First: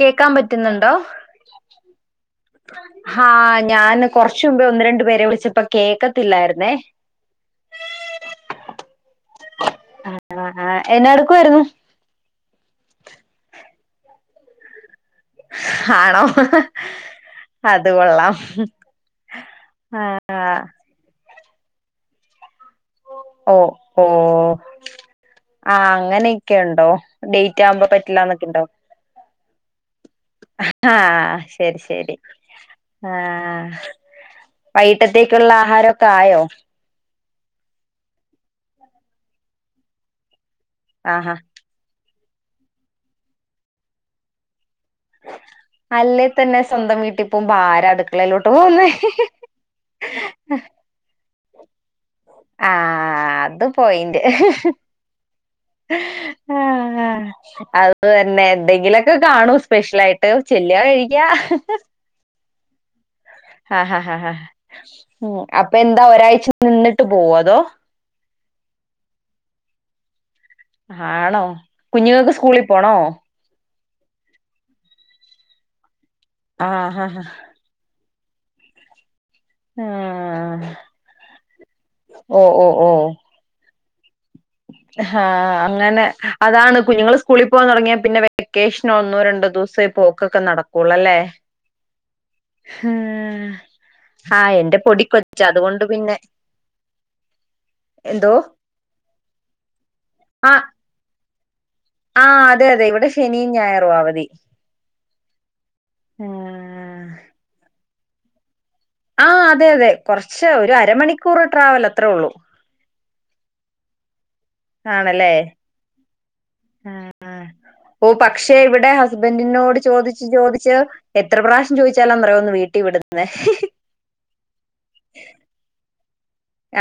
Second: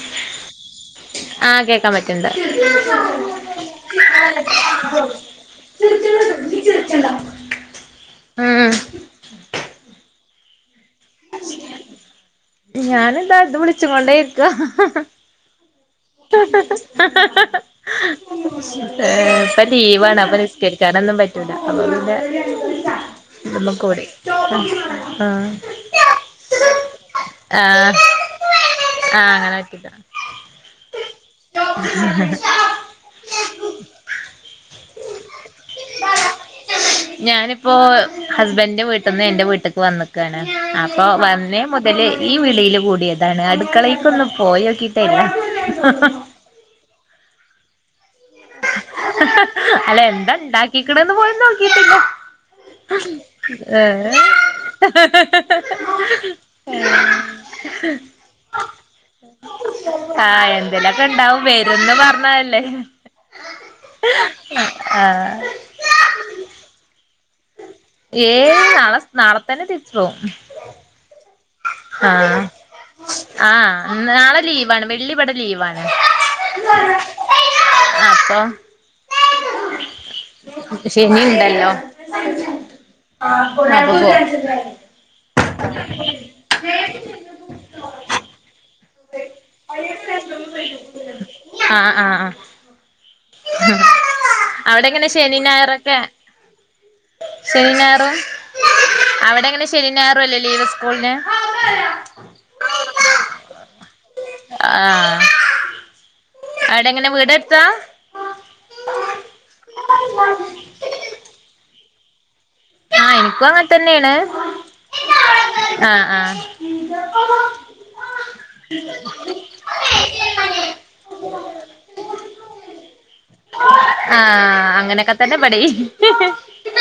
കേക്കാൻ പറ്റുന്നുണ്ടോ ആ കേക്കാൻ പറ്റണ്ട് ഹാ ഞാന് കൊറച്ച് മുമ്പേ ഒന്ന് രണ്ടു പേരെ വിളിച്ചപ്പോ കേക്കത്തില്ലായിരുന്നേ ഊം ആ ആ എന്നാ എടുക്കുവായിരുന്നു ഞാൻ എന്താ ഇത് വിളിച്ച് കൊണ്ടേരിക്ക ആണോ അത് കൊള്ളാം ഇപ്പ ലീവാണ് അപ്പൊ നിസ്കരിക്കാരൊന്നും പറ്റ് അത്കൊണ്ട് ഓ ഓ ആഹ് ആ അങ്ങനെയൊക്കെ ഉണ്ടോ ഡേറ്റ് ആവുമ്പോ ആഹ് പറ്റില്ലാന്നൊക്കെ ഉണ്ടോ [unintelligible] ആ ശരി ശരി ആ വൈകിട്ടത്തേ ക്കുള്ള ആഹാരൊക്കെ ആയോ ഞാനിപ്പോ ഹസ്ബൻന്റെ വീട്ട്ന്ന് എന്റെ വീട്ടിക്ക് വന്നക്കാണ് അപ്പൊ ആഹാ വന്നേ മുതല് ഈ വിളിയില് കൂട്യതാണ് അടുക്കളിക്കൊന്ന് പോയോക്കി അല്ലേ തന്നെ സ്വന്തം വീട്ടിൽ ഇപ്പാരടുക്ക അല്ല എന്താണ്ടാക്കീക്ക്ണേന്ന് പോലും നോക്കിട്ടില്ല ആ അത് ഏ പോയിന്റ് ആ അത് തന്നെ എന്തെങ്കിലൊക്കെ കാണൂ സ്പെഷ്യൽ ആ ആയിട്ട് ചെല്ലുക എന്തേലൊക്കെ കഴിക്കുക ഇണ്ടാവും വരുംന്ന് പറഞ്ഞ തല്ലേ ആ ഹാ ഹാ ആഹ് ഉം അപ്പന്താ ഒരാഴ്ച നിന്നിട്ട് പോവോ അതോ ഏയ് നാളെ സ് നാളെത്തന്നെ തിരിച്ചു പോവും ആണോ കുഞ്ഞുങ്ങൾക്ക് ആഹ് സ്കൂളിൽ പോണോ ആഹ് നാളെ ലീവാണ് വെള്ളി ഇവടെ ലീവാണ് ആ ഹാ ഹ അപ്പം ആഹ് ശനിണ്ടല്ലോ ആ കൊ [unintelligible] ഹാ അങ്ങനെ അതാണ് കുഞ്ഞുങ്ങള് സ്കൂളിൽ പോവാൻ തുടങ്ങിയ പിന്നെ വെക്കേഷൻ ഒന്നോ രണ്ടോ ദിവസേ പോക്കൊക്കെ നടക്കുള്ളല്ലേ ആഹ് ആഹ് ആഹ് ആ ആ എന്റെ അവിടെ എങ്ങനെ ശനി പൊടിക്കൊച്ചാ അതുകൊണ്ട് ഞായറൊക്കെ പിന്നെ ശനി ഞായറും എന്തോ അവിടെ എങ്ങനെ ശനി ഞായറും അല്ലെ ആഹ് ലീവ് സ്കൂളിന്? ആഹ് അതെ അതെ ഇവിടെ ശ- ശനീം ഞായറും ആ അവധി ആഹ് അവിടെ എങ്ങനെ വീട് അടുത്താ ആ അതെ അതെ കുറച്ച് ഒരു അരമണിക്കൂർ ട്രാവൽ അത്രേ ഉള്ളൂ ആ എനിക്കും അങ്ങനെ തന്നെയാണ് ആണല്ലേ ആഹ് ആഹ് ആ ഓ പക്ഷെ ഇവിടെ ഹസ്ബൻഡിനോട് ചോദിച്ചു ചോദിച്ച് എത്ര പ്രാവശ്യം ചോദിച്ചാല എന്നറിയാമോ ഒന്ന് വീട്ടിൽ വിടുന്നെ ആ അങ്ങനൊക്കെ തന്നെ പടിക്ക്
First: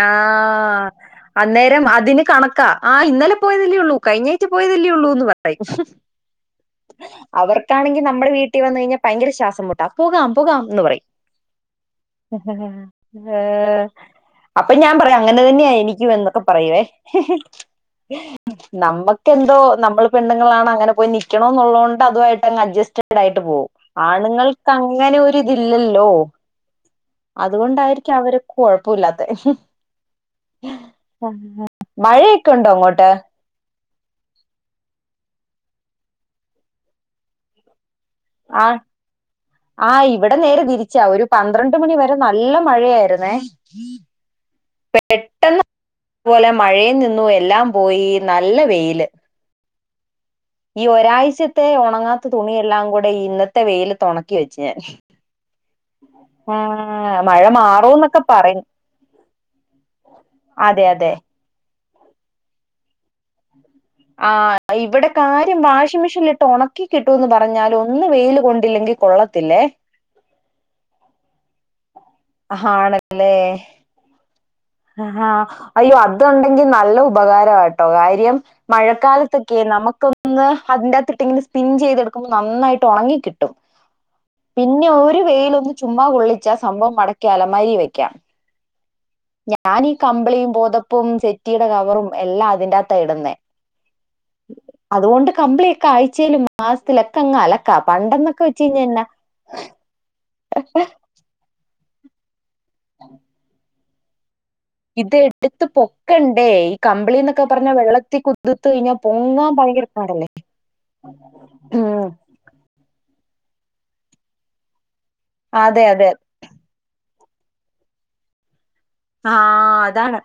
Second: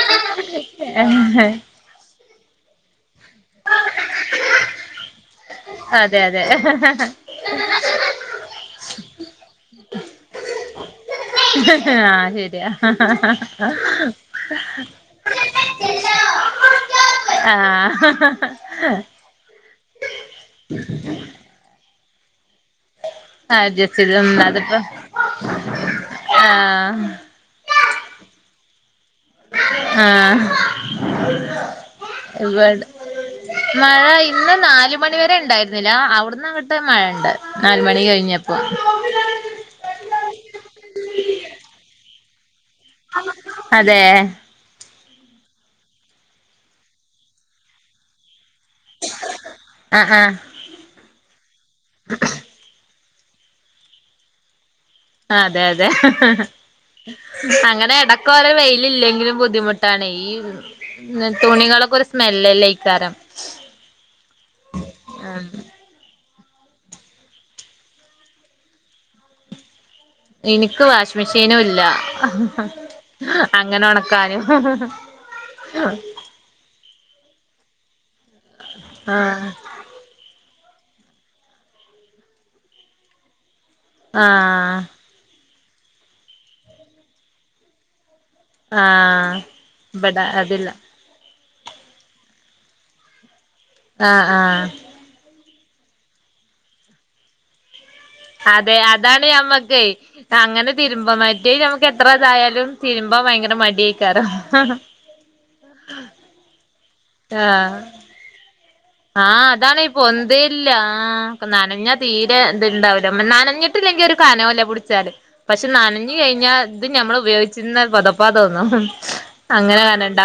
ആ.... അന്നേരം അതിന് കണക്കാ ആ- ഇന്നലെ പോയതല്ലേ ഉള്ളൂ കഴിഞ്ഞാഴ്ചഴ പോയതല്ലേ ഉള്ളൂന്ന് പറ അതെ അതെ അവർക്കാണെങ്കി നമ്മള് വീട്ടി വന്ന് കഴിഞ്ഞാ ഭയങ്കര ശ്വാസം മുട്ട ഡാ പോകാം പോകാം ആന്ന് പറയും ആ ശരിയാ ഏഹ് അപ്പൊ ഞാൻ പറയാ അങ്ങനെ തന്നെയ എനിക്കുന്നൊക്കെ പറയുവേ ആഹ് നമ്മക്കെന്തോ നമ്മൾ പെണ്ണുങ്ങളാണ് അങ്ങനെ പോയി നിക്കണോന്നുള്ള ഒണ്ട് അതു അ അങ്ങ് അഡ്ജസ്റ്റഡയിട്ട് പോവും അഡ്ജസ്റ്റ് ചെയ്ത് ആണുങ്ങൾക്ക് അതിപ്പോ അങ്ങനെ ഒരുതില്ലല്ലോ ആഹ് അതുകൊണ്ടായിരിക്കും അവര്- കുഴപ്പമില്ല ആഹ് മഴയൊക്കെ ഇവടെ ഉണ്ടോ അങ്ങോട്ട് മഴ ഇന്ന് നാല് മണി വരെ ഇണ്ടായിരുന്നില്ല അവിടുന്നങ്ങിട്ട് മഴ ഉണ്ട് നാല് മണി കഴി- ആ ആ ഇവിടെ നേരെ തിരിച്ച ഒരു പന്ത്രണ്ട് മണി വരെ- നല്ല മഴയായിരുന്നേ അതെ പെട്ടെന്ന് പോലെ മഴയും നിന്നു എല്ലാം പോയി ന നല്ല വെയില് ആ ആ ഈ ഒരാഴ്ചത്തെ ഉണങ്ങാത്ത തുണിയെല്ലാം കൂട- ഇന്നത്തെ വെയിലത്ത് ഉണക്കി വെച്ച് ഞാൻ അതെ അതെ ആ മഴ അങ്ങനെ മാറൂന്നൊക്കെ ഇടക്കോരോ പറയും വെയിലില്ലെങ്കിലും ബുദ്ധിമുട്ടാണ് ഈ അതെ അതെ തുണികളൊ- സ്മെല്ലെല്ലൈക്കാരം [inaudible] ആ ഇവിടെ കാര്യം വാഷിംഗ് മെഷീൻ ഇ- ഒണക്കി കിട്ടൂന്ന് പറഞ്ഞാലും ഒന്ന് വെയില് കൊണ്ടില്ലെങ്കിൽ കൊള്ളത്തില്ലേ എനിക്ക് വാഷിംഗ് മെഷീനും ഇല്ല അങ്ങനെ ഉണക്കാനും ആഹ അയ്യോ അത് ഉണ്ടെങ്കിൽ നല്ല- ഉപകാരവാ കേട്ടോ കാര്യം ആഹ് മഴക്കാലത്തൊക്കെ നമുക്കൊന്ന്- അതിന്റകത്തിട്ടിങ്ങനെ സ്പിൻ ചെയ്തെടുക്കുമ്പോ നന്നായിട്ട് ഉണങ്ങി കിട്ടും ആഹ് പിന്നെ ഒരു വെയിലൊന്ന് ചുമ്മാ കൊള്ളിച്ചാ സംഭവം മടക്കിയലമരി വെക്കാം ആഹ് ഞാനീ ഇബടെ കമ്പളിയും അതില്ല പോതപ്പും സെ- സെറ്റിയുടെ കവറും എല്ല ആഹ ആഹ കമ്പിളിയും ഒക്കെ ആഴ്ചയിലും മാസത്തിലൊക്കെങ്ങ് അലക്ക- അതെ അതാണ് ഞമ്മക്ക് അങ്ങനെ തിരുമ്പ മറ്റേ നമ്മക്ക്- എത്ര ഇത് ആയാലും തീരുമ്പോൾ ഭയങ്കര മടിയായി കര ഇത്എടുത്ത് പൊക്കണ്ടേ ഡി കമ്പളി എന്നൊക്കെ പറഞ്ഞാ ആഹ് വെള്ളത്തി കുതീർ- ആഹ് അതാണ് ഇ പൊന്തല്ല നനഞ്ഞാ ഉം തീരെ എതു ഇണ്ടാവല നനഞ്ഞിട്ടില്ലെങ്കിൽ ഒരു കാനോല്ലേ പിടിച്ചാല് പക്ഷെ അതെ അതെ നാനഞ്ഞ്ഞ കഴിഞ്ഞാ ഇത് ഞമ്മള്- ഉപയോഗിച്ചിുന്നാ പുതപ്പാ തോന്നുന്നു ആഹ അതാണ്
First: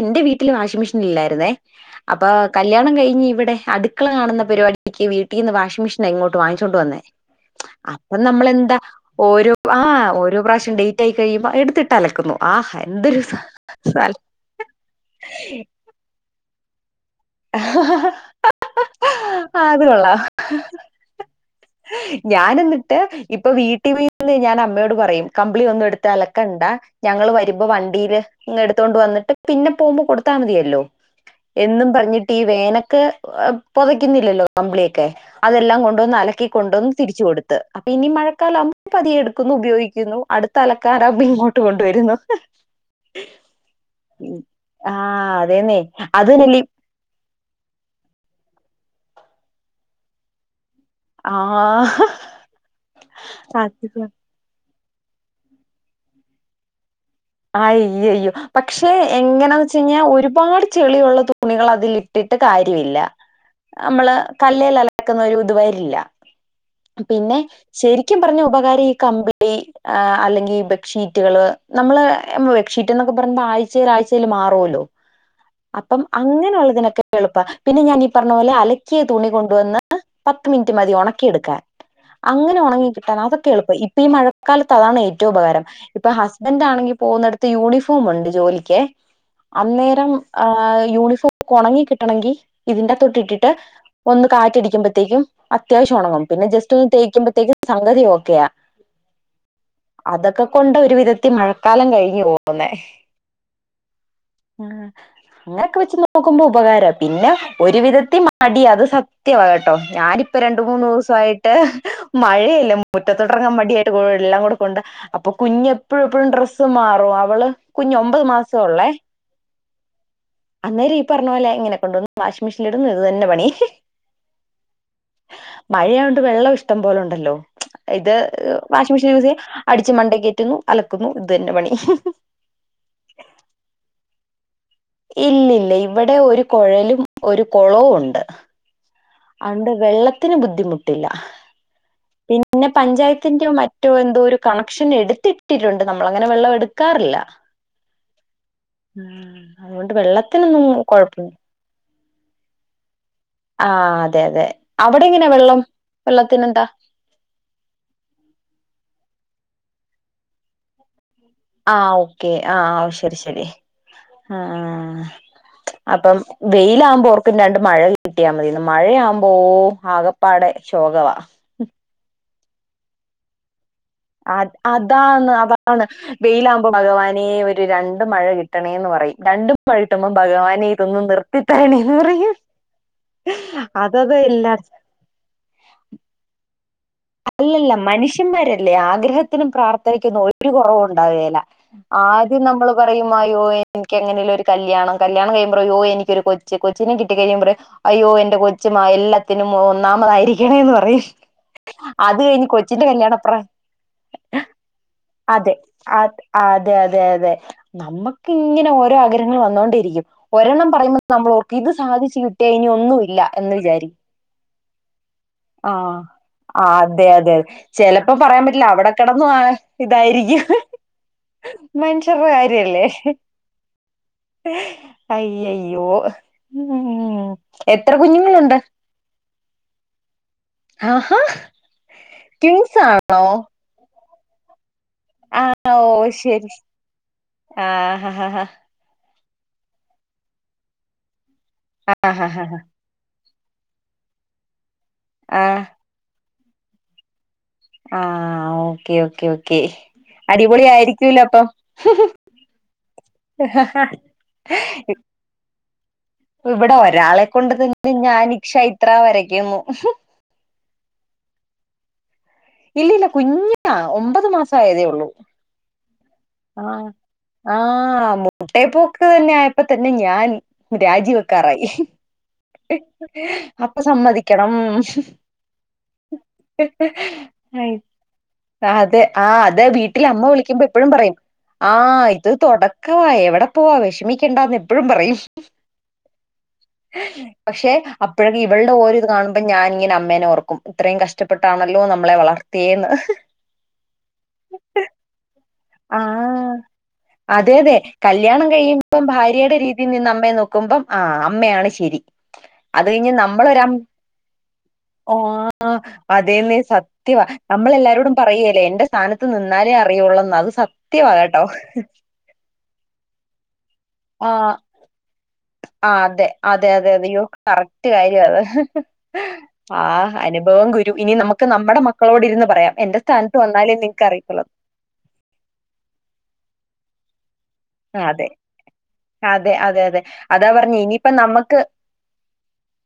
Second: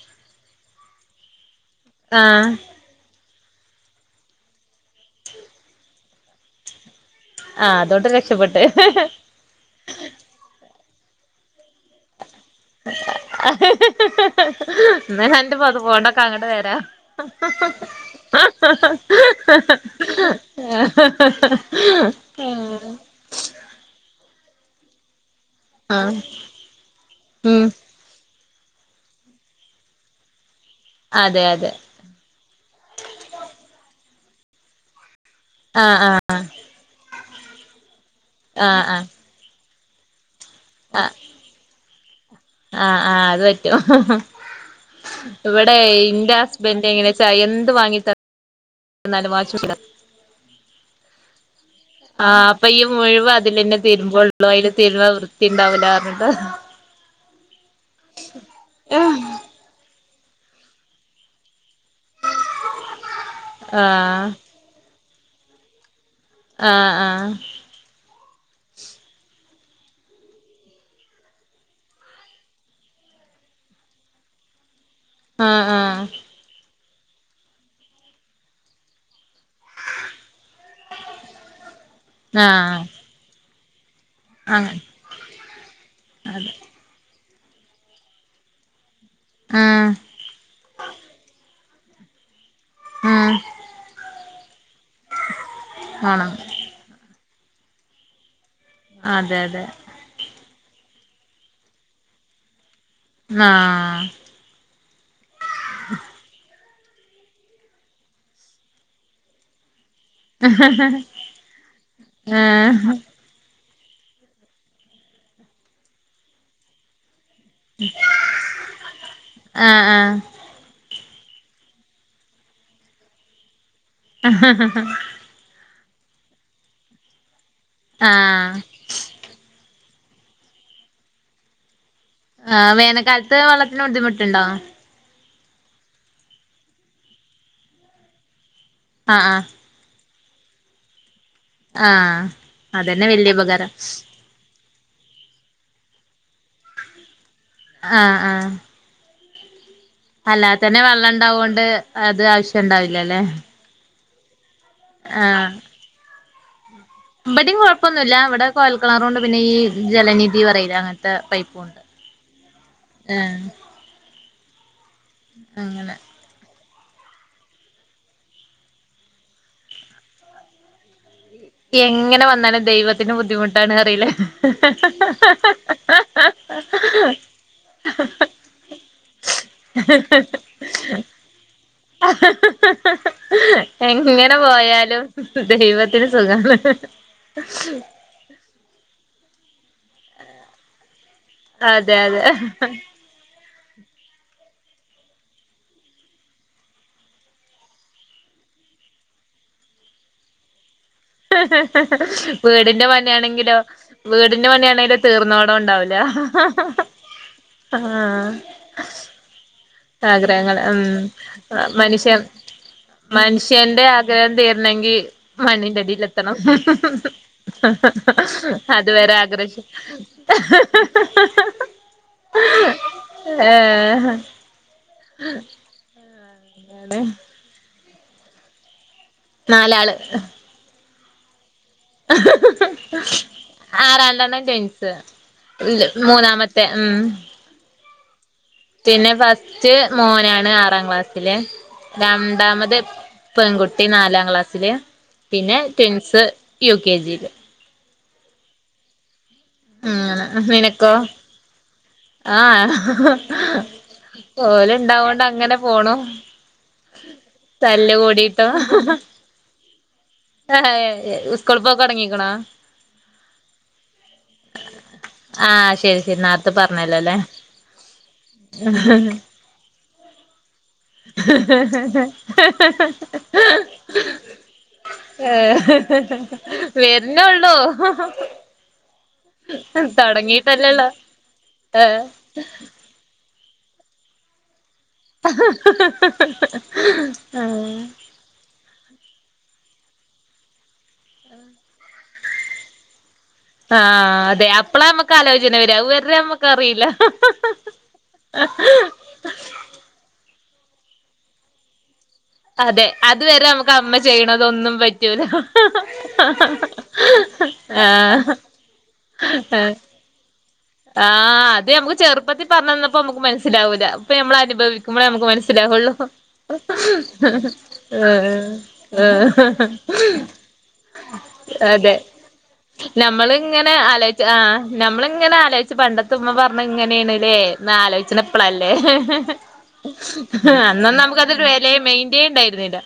എന്റെ വീട്ടിൽ വാഷി്മെഷൻ ഇല്ലായിുന്നേ അപ്പൊ ആഹ് കല്യാണം കഴിഞ്ഞ് ഇവിടെ അ അടുക്കള കാണുന്ന പരിപാടിക്ക് വീട്ടിൽ നിന്ന് വാഷിംഗ മെഷീൻ അങ്ങോട്ട് വാങ്ങിച്ചോണ്ടണ്ട് വന്നേ ആഹ് അതോണ്ട് അപ്പം രക്ഷപ്പെട്ട് നമ്മളെന്താ ഓരോ ആ ഓരോ പ്രാവശ്യം ഡയ്- കഴുമ്പോൾ എടുത്തിട്ട അലക്കുന്നു എന്തൊരു ഇന്നാരണ്ട് പൊതപ്പോണ്ടൊക്കങ്ങട്ട് വര് താ അത് കോള്ളാ ഞാന്എന്നിട്ട് ഇപ്പൊ വീട്ടിവി ഇന്ന് ഞാൻ അമ്മയോട് പറയും കമ്പിളി ഒന്നും ആഹ് എട്ത്തലക്കണ്ടാ ഞങ്ങള് ഉം വരുമ്പോ വണ്ടീല് എടുത്തോണ്ട് വന്ന്ട്ട് പിന്നെ പോകുബോ കൊടുത്താ മതിയെ ല്ലോ അതെ അതെ എന്നും പറഞ്ഞി വേനക്ക് പൊതയ്ക്കുന്നില്ലല്ലോ കമ്പിളിയൊക്കെ അതെല്ലാം ആഹ് കൊണ്ട് വന്ന് ആഹ് അലക്കി കൊണ്ടുവന്ന് തിരിച്ച് കൊടു ത് ഇനി മഴക്കാല അമ്പ് ആഹ് ആഹ് പ്പതിയെടുക്കുന്നു ദിതി ക്കുന്നു അടുത്ത ആഹ് അലക്കാരമ്പ ഇങ്ങോട്ടു കൊ വരുന്നു ആഹ് ആഹ് അത് പറ്റും ആ ഇവിടെ അതേന്നെ ഇന്റ അതിനല്ലേ ഹസ്ബൻഡ് ഇങ്ങനെ ചായ എന്ത് വാങ്ങിത ന്നാലും വാച്ചു ആഹ് ആഹ് അപ്പൊ ഈ മുയുവാതിലന്നെ സത്യം. തരുമ്പോള്ളൂ അയില് തരുണ വൃത്തി ഇണ്ടാവൂലാർഞ്ഞിട്ട് ആഹ് അയ്യോ അയ്യോ പക്ഷെ എങ്ങനാന്ന് വെച്ച് കഴിഞ്ഞാ ഒരു ഒരുപാട് ചെളിയുള്ള തുണികള അതിലിട്ടിട്ട് കാര്യമില്ല നമ്മള് ആഹ് കല്ലേല് അല ഇക്കുന്നൊരു ഇത് വരില്ല ആഹ് പിന്നെ ശരി ക്കും പറഞ്ഞ ഉപകാരം ഈ കമ്പിളി അല്ലെങ്കി ബെഡ്ഷീറ്റുകള് നമ്മള് ബെഡ്ഷീറ്റ് എന്നൊക്കെ പറുമ്പോ ആഴ്ചയിൽ ആഴ്ചയിൽ മാറുവല്ലോ അപ്പം ആഹ് അങ്ങനെയുള്ളതി എളുപ്പ പിന്നെ ഞാൻ ഈ പറഞ്ഞ പോലെ അലക്കിയ തുണി കൊണ്ട് കൊണ്ടുവന്ന് പത്ത് മിനിറ്റ് മതി ഒണക്കിയെടുക്കാൻ അങ്ങനെ ആഹ് ഒണങ്ങി കിട്ടാൻ അതൊ കേൾപ്പ ഇപ് പ്പ ഈ ആഹ് മഴക്കാലത്ത് അങ്ങനെ അതാണ് ഏറ്റവും ഉപകാരം ഇപ്പൊ അതെ ഹസ്ബൻഡ് ആണെങ്കി പോകുന്നടുത്ത് യൂണിഫോം ഉണ്ട് ജോലിക്കെ ആഹ് അന്നേരം ആ യൂണിഫോം ഒണങ്ങി കിട്ടണെങ്കി ഇതിന്റെ അകത്തുട്ട് ആഹ് ഇട്ടിട്ട് ഒന്ന് കാറ്റടി ക്കുമ്പത്തേക്കും അത്യാവശം ഒണങ്ങും പിന്നെ ജസ്റ്റ് ഒന്ന് തേക്കുമ്പ പ്രത്യേക സംഗതി ഓക്കെയാ അതെ അതെ അതൊക്കെ കൊണ്ട് ഒരു വിധത്തിൽ മഴ കാലം കഴിഞ്ഞു പോവൂന്നേ ആഹ് ആഹ് അങ്ങനൊക്കെ വെച്ച് നോക്കുമ്പോ ഉപകാര പിന്നെ ഒരു വിധത്തിൽ മടി അത് സത്യമാ കേട്ടോ ഞാനിപ്പ രണ്ട് മൂന്ന് ദിവസായിട്ട് ഏഹ് മഴയല്ലേ മുറ്റത്തോട്ടിറങ്ങാൻ മടിയായി ട്ട് [unintelligible] ഗോൾ ഇല്ലാം കൊടുക്കുണ്ടാ അപ്പൊ കുഞ്ഞെപ്പോഴും എപ്പോഴും ഡ്രസ് തു മാറോ അപ് ഓള് കുഞ് ഒൻപത് മാസൊള്ളെ ആഹ് ആഹ് അന്നേര് പർന്നോലെ ഇങ്ങനെ കൊണ്ടോന്ന് വാഷ്മിഷീലിടുന്നഇത് തന്നെ പണി മഴയോണ്ട് വെള്ളം ഇഷ്ടം പോലു ണ്ടല്ലോ ഇത് ഹ് ഹ് ആഹ് വാഷിംഗ് മിഷീൻ ൽ അടി ച് മണ്ടേ കേറ്റ്ന്നു അലക്കുന്നു ഇതന്നെ പണി ആ വേനക്കാൽത്ത് വള്ളത്തിന് ദ്ധിമുട്ടുണ്ടോ ഇല്ല്യല്ല ഇവടെ ഒരു കൊഴലും ഒരു കുളവും ഉണ്ട് ആഹ് ആഹ് അണ്ട് വെള്ളം ത്തിന് ബുദ്ധിമുട്ടില്ല- ആഹ് അതന്നെ വല്യ പിന്നപഞ്ചായത്തിന്റെ ഉപകാരം മററ്റെന്തോരു കളം ക്ഷന് എടുത്തിട്ടിട്ടുണ്ട് നമ്മള അങ്ങനെ വെള്ളമെടുക്കാറില്ല ആ ആ ഹ്മ് അതുകൊണ്ട് വെള്ളത്തിനൊന്നും തന്നെ വെള്ളം കൊഴപ്പമില്ല ഉണ്ടാവോണ്ട് അത് ആവശ്യംണ്ടാവില്ലലെ ആ അതെ അതെ അവടെങ്ങനെ ആഹ് വെള്ളം വെള്ളം പിന്നെന്താ ഇബടിം കൊഴപ്പൊന്നുല്ല വടെ കുഴൽ കിണറു ഉണ്ട്‌ പിന്നെ ഈ ജലനിധി പറയില്ല അ ആഹ് ഓക്കെ ആ ആ ശരി ആഹ് ശരി അ അ ആ ആ അങ്ങനെ അപ്പം വെയിലാകുമ്പോ ഓർക്കും രണ്ട് മഴ കിട്ടിയാ മതിന്ന് മഴയാവുമ്പോ ഓ ആകപ്പാടെ ശോകവാ എങ്ങന വ ഇന്നലെ ദൈത്തിന്റെ ബുദ്ധിമുട്ട് ആത് അതാണ് അതാണ് വെയിലാമ്പോ ഭഗവാനെ ഒരു രണ്ട് മഴ കിട്ടണേന്ന് പറയും രണ്ട് മഴ ഹിഹി കിട്ടുമ്പോ ഹിഹി ഭഗവാനെ ഇതൊന്ന് നിർത്തിത്തരണേന്ന് പറയും അതത് എങ്ങനെ എല്ലാ പോയാലും ദൈവത്തിന് സുഖാണ്, ഹിഹിഹി അല്ലല്ല മനുഷ്യന്മാര് ഇല്ല്യ ആഗ്രഹത്തിനും പ്രാർത്ഥനക്കൊന്നും ഒരു കൊറവും ണ്ടാവേല അതെ അതെ ആദ്യം നമ്മള് പറയുമായോ എൻക്ക് എങ്ങനെലൊരു കല്യാണം കല്യാണം കഴിയുമ്പോറോയോ രു എനിക്കൊരു കൊച്ച് കൊച്ചിനെ കിട്ടി കഴിയുമ്പറി അയ്യോ എന്റെ കൊച്ചു മാ എല്ലാ ത്തിനും മൊ ഒന്നാമതാ യിരിക്കണേന്ന് പറയും അത് കഴിഞ്ഞ് വീടിന്റെ കൊച്ചിന്റെ കല്യാണപ്രാ പണിയാണെങ്കിലോ വീടിന്റെ പണിയാണെങ്കിലോ അതെ തീർന്നോടം ഉണ്ടാവൂല അതെ അതെ അതെ ആഹ് നമ്മക്ക്ങ്ങനെ ഓരോ ആഗ്രഹങ്ങള് വന്ന് ആഗ്രഹങ്ങൾ ഉം ഇത് സാധിച്ചു മനുഷ്യൻ കിട്ടിയാ ഇനി ഒന്നുമില്ല എന്ന് മനുഷ്യന്റെ വിചാരിക്കും ആഗ്രഹം തീരണെങ്കി മണ്ണിന്റടീലെത്തണം. ആഹ് അതെ അതെ ചെലപ്പോ പറയാൻ പറ്റില്ല അവിടെ അതുവരെ കെടന്നും ആഹ് ആഗ്രഹിച്ച് ഇതായിരിക്കും മനുഷ്യര്ടെ കാര്യല്ലേ ഏഹ് അയ്യയ്യോ ഉം [unintelligible] എത്ര കുഞ്ഞുങ്ങളുണ്ട്? നാലാള് ആഹാ ട്വിൻസ് ആണോ ആ രൺ രണ്ടെണ്ണം ട്വിൻസ് സ് ഓ ഇൽ ശരി മൂന്നാമത്തെ ഉം ആഹ് ഹ് പിന്നെ ഫസ്റ്റ് മോനാണ് ആറാം ക്ലാ സില് ആഹ് രണ്ടാമത് പെങ്കുട്ടി നാലാം ക്ലാസ്സില് പിന്നെ ആഹ് ട്വിൻസ് യു കെ ജീല് ആഹ് ഓക്കേ ഓക്കേ ഓ ക്കെ അടിപൊളി ആയിരിക്കൂലോ അപ്പം ആ ഓല്ണ്ടാവോണ്ടങ്ങനെ പോണു ഇവിടെ ഒരാളെ കൊണ്ട് തന്നെ തല്ല് ഞാൻ കൂടിട്ടോ ഇക്ഷ ഇത്ര വരയ്ക്കുന്നു അതെ അതെ സ്ക്കോൾപൊക്കോടങ്ങീക്കണോ? [unintelligible] ഇല്ല ഇല്ല കുഞ്ഞാ ഒമ്പത് മാസായതേ ഉള്ളൂ. [unintelligible] ആ അല്ലേ ആഹ് മുട്ടേപോക്ക് തന്നെ ആയപ്പോ തന്നെ ഞാൻ രാജിവെക്കാറായി അപ്പൊ ഏ വെര്ണൊള്ളു സമ്മതിക്കണം അതെ ആ അത് വീട്ടിൽ അമ്മ വിളിക്കുമ്പോ തൊടങ്ങീട്ടല്ലുള്ളു എപ്പഴും പറയും ആ ഇത് തൊടക്കവ എവടെ പോവാ വിഷമിക്കേണ്ടാന്നെ പ്പഴും പറയും പക്ഷെ അപ്പോഴ ഇവൾടെ ഓരത് കാണുമ്പോ അപ്പ ഞാനിങ്ങനെ അമ്മേനെ ഓർക്കും ഇത്രേം കഷ്ടപ്പെട്ടാണല്ലോ നമ്മളെ വളർത്തിയേന്ന് ചന വരാ അത് ആ വരെ ഞമ്മക്കറീല അതെ അതെ കല്യാണം കുമ്പം ആ അമ്മയാണ് ശരി അത് അതെ കഴിഞ് അതുവരെ നമുക്ക് നമ്മളൊരമ് അമ്മ ചെയ്യണതൊന്നും പറ്റൂല അതേന്ന സത്യവാ നമ്മളെല്ലാരോടും ആഹ് പറയേല്ലേ എന്റെ സ്ഥാനത്ത് നിന്നാലേ അറിയൊള്ളന്ന് അത് സത്യവാ കേട്ടോ ആഹ് അത് നമുക്ക് ചെറുപ്പത്തി പറഞ്ഞു തന്നപ്പോ നമുക്ക് മനസ സ്സിലാവൂല അപ്പ ആ നമ്മള് അനുഭവിക്കുമ്പളേ നമ്മക്ക് ആ മനസിലാവുള്ളു അതെ അതെ അതെ അതെ അയ്യോ കറക്റ്റ് കാര്യവാ അത് അഹ് ആഹ് അനുഭവം ഗുരു ഇനി നമുക്ക് ആ നമ്മുടെ അതെ മക്കളോട് ഇരുന്ന് പറയാം എന്റെ സ്ഥാനത്ത് നമ്മൾങ്ങനെ വന്നാലേ നിനക്ക് ആലോയ്ച് ആ അറിയത്തുള്ളൂ നമ്മളിങ്ങനെ [unintelligible] ഉമ്മ പറഞ്ഞ ഇങ്ങനെയാണ്ല്ലേ ന്ന് ആലോചിച്ചണ അതെ, ഇപ്പളല്ലേ അതെ, അതെ, അതെ. അതാ പറഞ് അന്നൊന്നും ഇനിയിപ്പ നമുക്കതൊരു നമക്ക് വെലേ മൈൻഡേ ഉണ്ടായിരുന്നില്ല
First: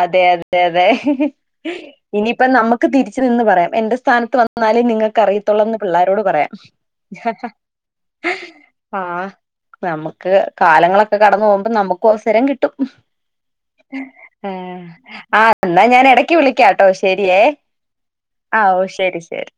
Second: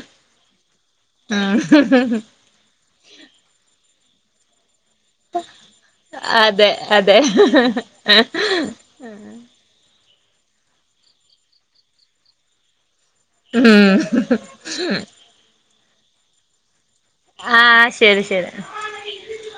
അതെ, അതെ, അതെ ഉം ഇനിയിപ്പ നമക്ക് തിരിച്ച് നിന്ന് പറയാം എന്റെ സ് ഥാനത്ത് വ [unintelligible] ന്നാലേ നിങ്ങക്ക് അറിയത്തുള്ളൂന്ന് പിള്ളാരോട് പറയാം. അതെ ആ. ആഹ് നമുക്ക് കാലങ്ങളൊക്കെ കടന്നു പോവുമ്പ നമുക്കു അവസരം കിട്ടും. ഏ, ഉം. എന്നാ ഞാൻ എടക്ക് വിളിക്കാം. ഓ ശെരിയേ, ആ ശരി ശരി ആ ഓ ശരി, ശരി.